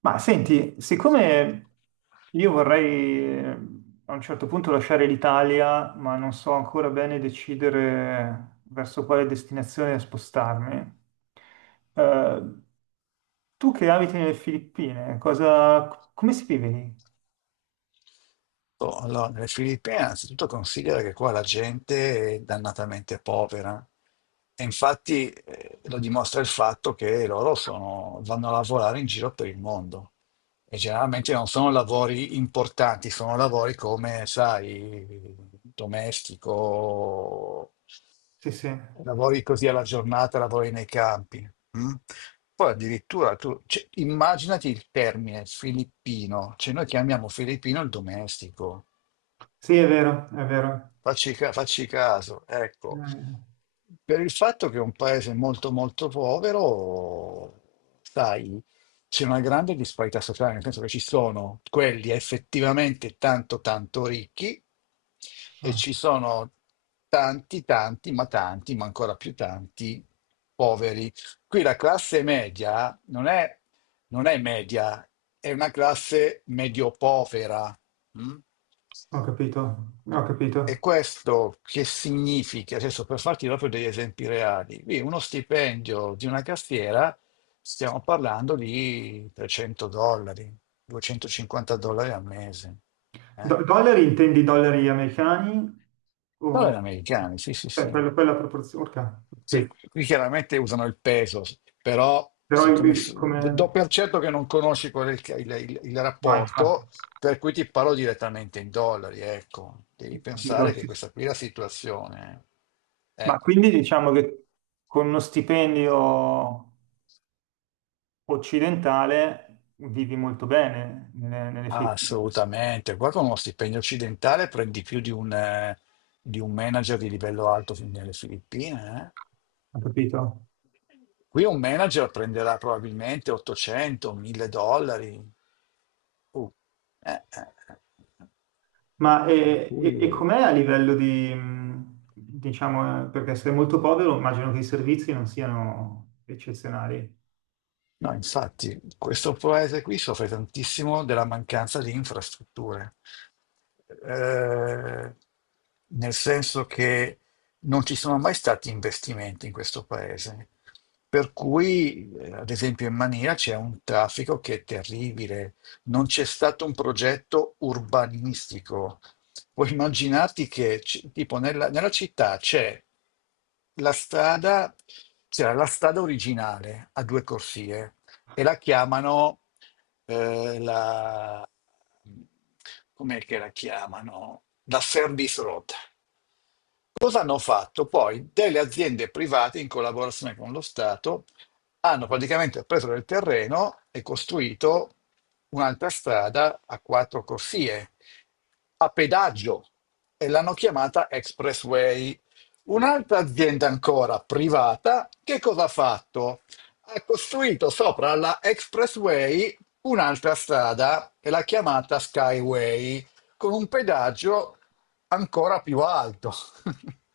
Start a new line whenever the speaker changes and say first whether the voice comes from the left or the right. right: Ma senti, siccome io vorrei a un certo punto lasciare l'Italia, ma non so ancora bene decidere verso quale destinazione spostarmi, eh, tu che abiti nelle Filippine, cosa, come si vive lì?
left: Oh, allora, nelle Filippine, innanzitutto considera che qua la gente è dannatamente povera e infatti lo dimostra il fatto che loro vanno a lavorare in giro per il mondo e generalmente non sono lavori importanti, sono lavori come, sai, domestico,
right: Sì, sì,
left: lavori così alla giornata, lavori nei campi. Mm? Poi addirittura tu, cioè, immaginati il termine filippino, cioè noi chiamiamo filippino il domestico.
right: sì, è vero, è vero.
left: Facci caso, ecco,
right: Eh,
left: per il fatto che è un paese molto molto povero, sai, c'è una grande disparità sociale, nel senso che ci sono quelli effettivamente tanto tanto ricchi e
right: ah,
left: ci sono tanti tanti, ma ancora più tanti poveri. Qui la classe media non è, non è media, è una classe medio-povera. Mm?
right: ho capito, ho capito.
left: E questo che significa? Adesso per farti proprio degli esempi reali, qui uno stipendio di una cassiera, stiamo parlando di 300 dollari, 250 dollari al mese. Eh?
right: Dollari intendi dollari americani?
left: Dollari
right: O...
left: americani, sì, sì, sì.
right: quella proporzione. Ok,
left: Sì,
right: sì.
left: qui chiaramente usano il peso, però
right: Però
left: siccome
right: il-
left: do
right: come...
left: per certo che non conosci qual è il
right: No, infatti,
left: rapporto, per cui ti parlo direttamente in dollari, ecco. Devi
right: capito,
left: pensare che
right: sì, sì.
left: questa qui è la situazione. Eh,
right: Ma quindi diciamo che con uno stipendio occidentale vivi molto bene nelle Filippine,
left: assolutamente. Qua con uno stipendio occidentale prendi più di un manager di livello alto fin nelle Filippine, eh.
right: ho capito?
left: Qui un manager prenderà probabilmente 800, 1000 dollari. Uh, eh, eh, eh. eh.
right: Ma
left: Per
right: e, e-
left: cui...
right: e com'è a livello di, diciamo, perché se è molto povero immagino che i servizi non siano eccezionali.
left: No, infatti, questo paese qui soffre tantissimo della mancanza di infrastrutture. Eh, Nel senso che non ci sono mai stati investimenti in questo paese, per cui, ad esempio, in Mania c'è un traffico che è terribile, non c'è stato un progetto urbanistico. Puoi immaginarti che, tipo, nella città c'è la strada, c'era la strada originale a due corsie e la chiamano eh, la... com'è che la chiamano? La service road. Cosa hanno fatto? Poi delle aziende private in collaborazione con lo Stato hanno praticamente preso del terreno e costruito un'altra strada a quattro corsie a pedaggio e l'hanno chiamata Expressway. Un'altra azienda ancora privata, che cosa ha fatto? Ha costruito sopra la Expressway un'altra strada e l'ha chiamata Skyway con un pedaggio ancora più alto.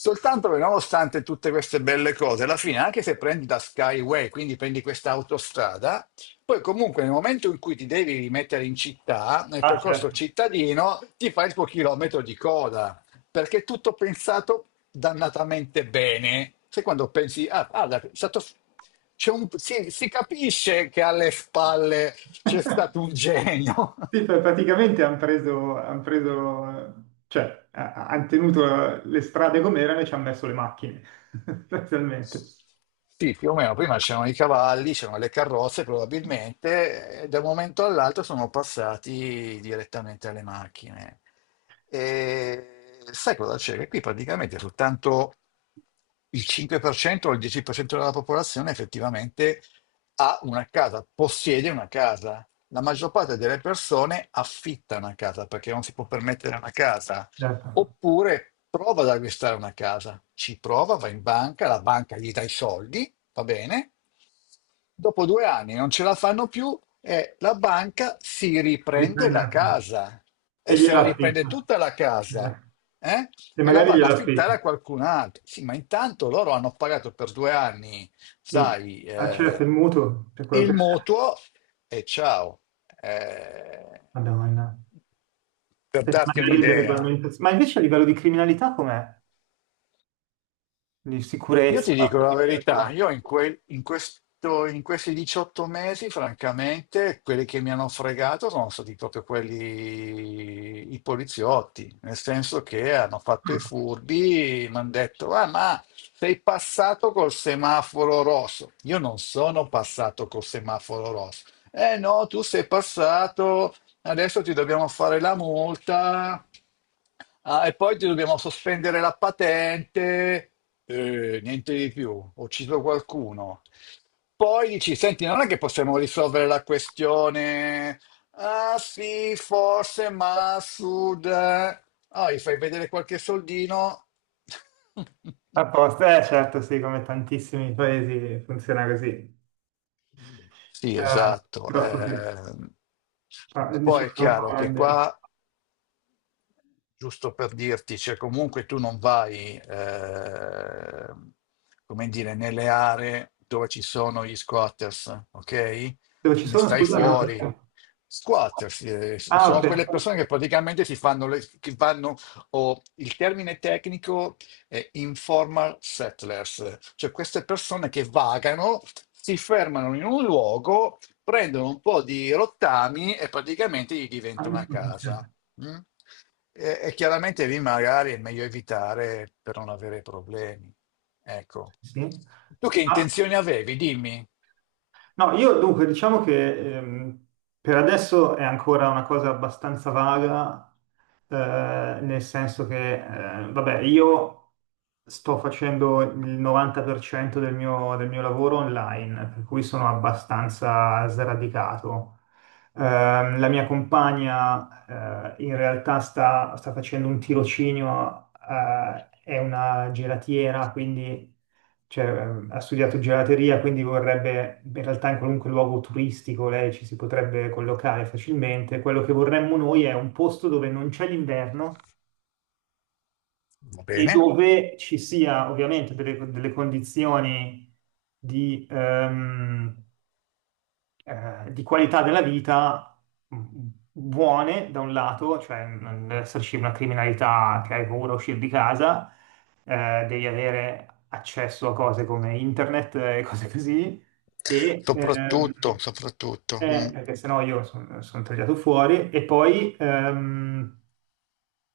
left: Soltanto che nonostante tutte queste belle cose, alla fine, anche se prendi la Skyway, quindi prendi questa autostrada, poi comunque nel momento in cui ti devi rimettere in città, nel
right: Ah,
left: percorso
right: certo.
left: cittadino, ti fai il tuo chilometro di coda, perché è tutto pensato dannatamente bene. Sai quando pensi, ah, guarda, è stato- c'è un- si capisce che alle spalle c'è stato un genio.
right: Sì, praticamente hanno preso, cioè, hanno tenuto le strade come erano e ci hanno messo le macchine, sostanzialmente.
left: Sì, più o meno, prima c'erano i cavalli, c'erano le carrozze probabilmente, e da un momento all'altro sono passati direttamente alle macchine. E sai cosa c'è? Che qui praticamente soltanto il 5% o il 10% della popolazione effettivamente ha una casa, possiede una casa. La maggior parte delle persone affitta una casa perché non si può permettere una casa.
right: Certo,
left: Oppure prova ad acquistare una casa, ci prova, va in banca, la banca gli dà i soldi, va bene? Dopo 2 anni non ce la fanno più e la banca si riprende
right: riprende
left: la
right: la prima.
left: casa e
right: E
left: se la
right: gliela
left: riprende
right: affitta.
left: tutta la casa,
right: Eh.
left: eh?
right: E
left: E la
right: magari
left: va ad
right: gliela affitta.
left: affittare a qualcun altro. Sì, ma intanto loro hanno pagato per 2 anni,
right: Quindi,
left: sai,
right: ah, certo, il mutuo, per quello
left: il
right: che...
left: mutuo e ciao. Eh,
right: Madonna.
left: per
right: Per
left: darti
right: magari delle
left: un'idea.
right: regolamentazioni. Ma invece a livello di criminalità com'è? Di
left: Io ti
right: sicurezza?
left: dico la
right: Di
left: verità,
right: criminalità?
left: io in, quel- in questo- in questi 18 mesi, francamente, quelli che mi hanno fregato sono stati proprio quelli, i poliziotti, nel senso che hanno fatto i
right: Ah,
left: furbi, mi hanno detto, ah, ma sei passato col semaforo rosso. Io non sono passato col semaforo rosso. Eh no, tu sei passato. Adesso ti dobbiamo fare la multa, ah, e poi ti dobbiamo sospendere la patente, niente di più, ho ucciso qualcuno. Poi dici, senti, non è che possiamo risolvere la questione, ah sì, forse, ma a sud, eh. Ah, gli fai vedere qualche soldino.
right: a posto, eh certo, sì, come tantissimi paesi funziona così.
left: Sì, esatto.
right: Purtroppo sì. Ah,
left: Poi è
right: diciamo un po'
left: chiaro che
right: grande.
left: qua giusto per dirti, cioè comunque tu non vai, come dire, nelle aree dove ci sono gli squatters, ok?
right: Dove ci
left: Ne
right: sono,
left: stai
right: scusa, no?
left: fuori. Squatters,
right: Ah, ok.
left: sono quelle persone che praticamente si fanno, che vanno, o il termine tecnico è informal settlers, cioè queste persone che vagano, si fermano in un luogo, prendono un po' di rottami e praticamente gli
right: Ah,
left: diventa una
right: nessuno mi
left: casa.
right: dice.
left: Mm? E chiaramente lì magari è meglio evitare per non avere problemi. Ecco.
right: Sì.
left: Tu che
right: Ah,
left: intenzioni avevi? Dimmi.
right: no, io dunque diciamo che per adesso è ancora una cosa abbastanza vaga, nel senso che, vabbè, io sto facendo il 90% del mio lavoro online, per cui sono abbastanza sradicato. La mia compagna, in realtà sta facendo un tirocinio, è una gelatiera, quindi cioè, ha studiato gelateria, quindi vorrebbe, in realtà in qualunque luogo turistico lei ci si potrebbe collocare facilmente. Quello che vorremmo noi è un posto dove non c'è l'inverno
left: Va
right: e
left: bene.
right: dove ci sia ovviamente delle condizioni di, ehm, di qualità della vita mh, buone da un lato, cioè non deve esserci una criminalità che hai paura a uscire di casa, devi avere accesso a cose come internet e cose così, e
left: Soprattutto, soprattutto.
right: perché sennò io sono tagliato fuori, e poi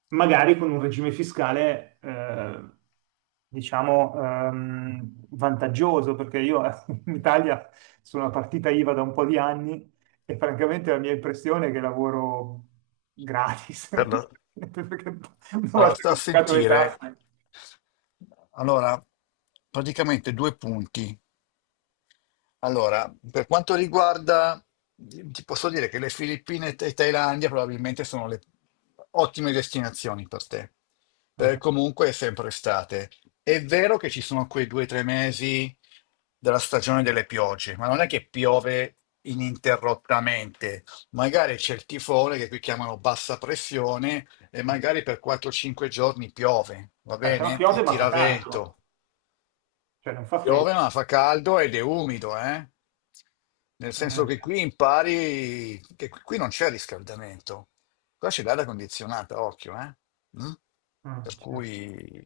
right: magari con un regime fiscale, diciamo, vantaggioso, perché io in Italia sono una partita IVA da un po' di anni e francamente la mia impressione è che lavoro gratis,
left: per la-
right: perché una
left: ah,
right: volta
left: sta
right: che
left: a
right: ho pagato le
left: sentire.
right: tasse.
left: Allora, praticamente due punti. Allora, per quanto riguarda, ti posso dire che le Filippine e Thailandia probabilmente sono le ottime destinazioni per te.
right: Ah,
left: Comunque è sempre estate. È vero che ci sono quei 2 o 3 mesi della stagione delle piogge, ma non è che piove ininterrottamente. Magari c'è il tifone che qui chiamano bassa pressione e
right: ah.
left: magari per 4-5 giorni piove, va
right: Però
left: bene? E
right: piove ma fa
left: tira
right: caldo,
left: vento.
right: cioè non fa freddo.
left: Piove ma fa caldo ed è umido, eh? Nel
right: Ah,
left: senso che
right: certo.
left: qui impari che qui non c'è riscaldamento. Qua c'è l'aria condizionata, occhio, eh? Mm?
right: Ah,
left: Per
right: certo.
left: cui,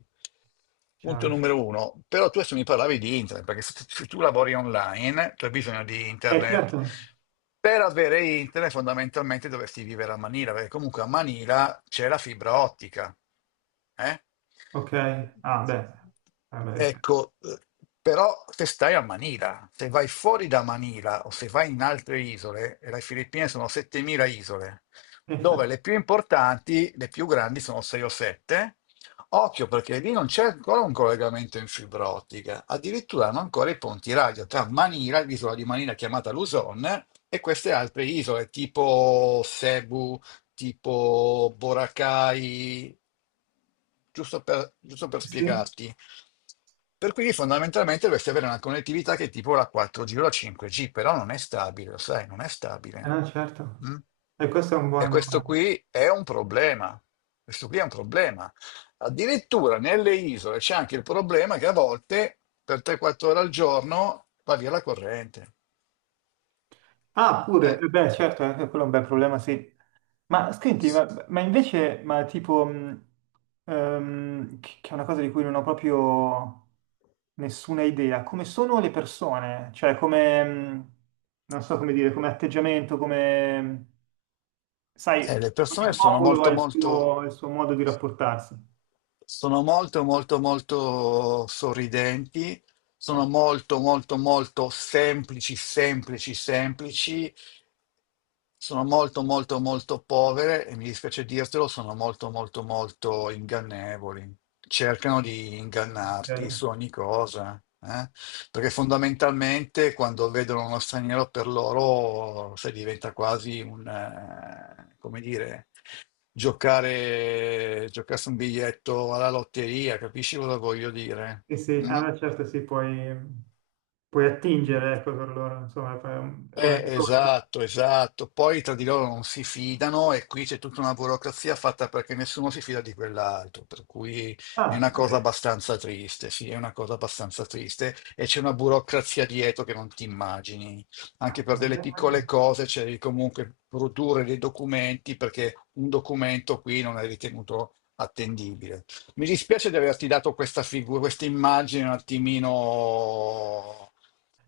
left: punto
right: Chiaro, chiaro.
left: numero uno. Però tu adesso mi parlavi di internet, perché se tu lavori online, tu hai bisogno di
right: Eh
left: internet.
right: certo,
left: Per avere internet fondamentalmente dovresti vivere a Manila, perché comunque a Manila c'è la fibra ottica, eh?
right: ok, ah beh, vabbè, sì.
left: Ecco, però se stai a Manila, se vai fuori da Manila o se vai in altre isole, e le Filippine sono 7.000 isole, dove
right: Infatti,
left: le più importanti, le più grandi sono 6 o 7. Occhio perché lì non c'è ancora un collegamento in fibra ottica, addirittura hanno ancora i ponti radio tra Manila, l'isola di Manila chiamata Luzon, e queste altre isole tipo Cebu, tipo Boracay, giusto per
right: sì.
left: spiegarti. Per cui fondamentalmente dovresti avere una connettività che è tipo la 4G o la 5G, però non è stabile, lo sai, non è
right: Eh
left: stabile.
right: no, certo.
left: Mm?
right: E questo è un
left: E
right: buon...
left: questo qui è un problema. Questo qui è un problema. Addirittura nelle isole c'è anche il problema che a volte per 3-4 ore al giorno va via la corrente.
right: Ah,
left: Eh.
right: pure, eh beh, certo, anche quello è un bel problema, sì. Ma senti, ma invece, ma tipo, che è una cosa di cui non ho proprio nessuna idea, come sono le persone? Cioè, come, non so come dire, come... atteggiamento, Sai,
left: Le persone
right: ogni
left: sono
right: popolo ha
left: molto
right: il
left: molto
right: suo, il suo modo di rapportarsi.
left: Sono molto, molto, molto sorridenti,
right: No.
left: sono molto, molto, molto semplici, semplici, semplici, sono molto, molto, molto povere e mi dispiace dirtelo, sono molto, molto, molto ingannevoli. Cercano di ingannarti
right: Ok.
left: su ogni cosa, eh? Perché fondamentalmente quando vedono uno straniero per loro, sai, diventa quasi come dire giocarsi un biglietto alla lotteria, capisci cosa voglio dire?
right: Sì, sì,
left: Mm?
right: ah, beh, certo sì, puoi
left: Mm.
right: attingere, ecco, per loro, insomma, è una risorsa.
left: Esatto, esatto. Poi tra di loro non si fidano e qui c'è tutta una burocrazia fatta perché nessuno si fida di quell'altro, per cui è
right: Ah,
left: una
right: vabbè,
left: cosa abbastanza triste, sì, è una cosa abbastanza triste e c'è una burocrazia dietro che non ti immagini. Anche per
right: cavolo,
left: delle piccole
right: immagino.
left: cose c'è di comunque produrre dei documenti perché un documento qui non è ritenuto attendibile. Mi dispiace di averti dato questa figura, questa immagine un attimino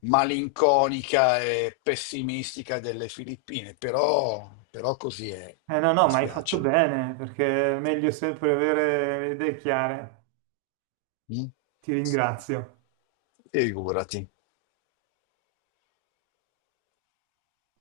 left: malinconica e pessimistica delle Filippine, però così è.
right: No, no,
left: Mi
right: ma hai fatto
left: spiace.
right: bene, perché è meglio sempre avere le idee chiare.
left: Mm?
right: Ti ringrazio.
left: Figurati.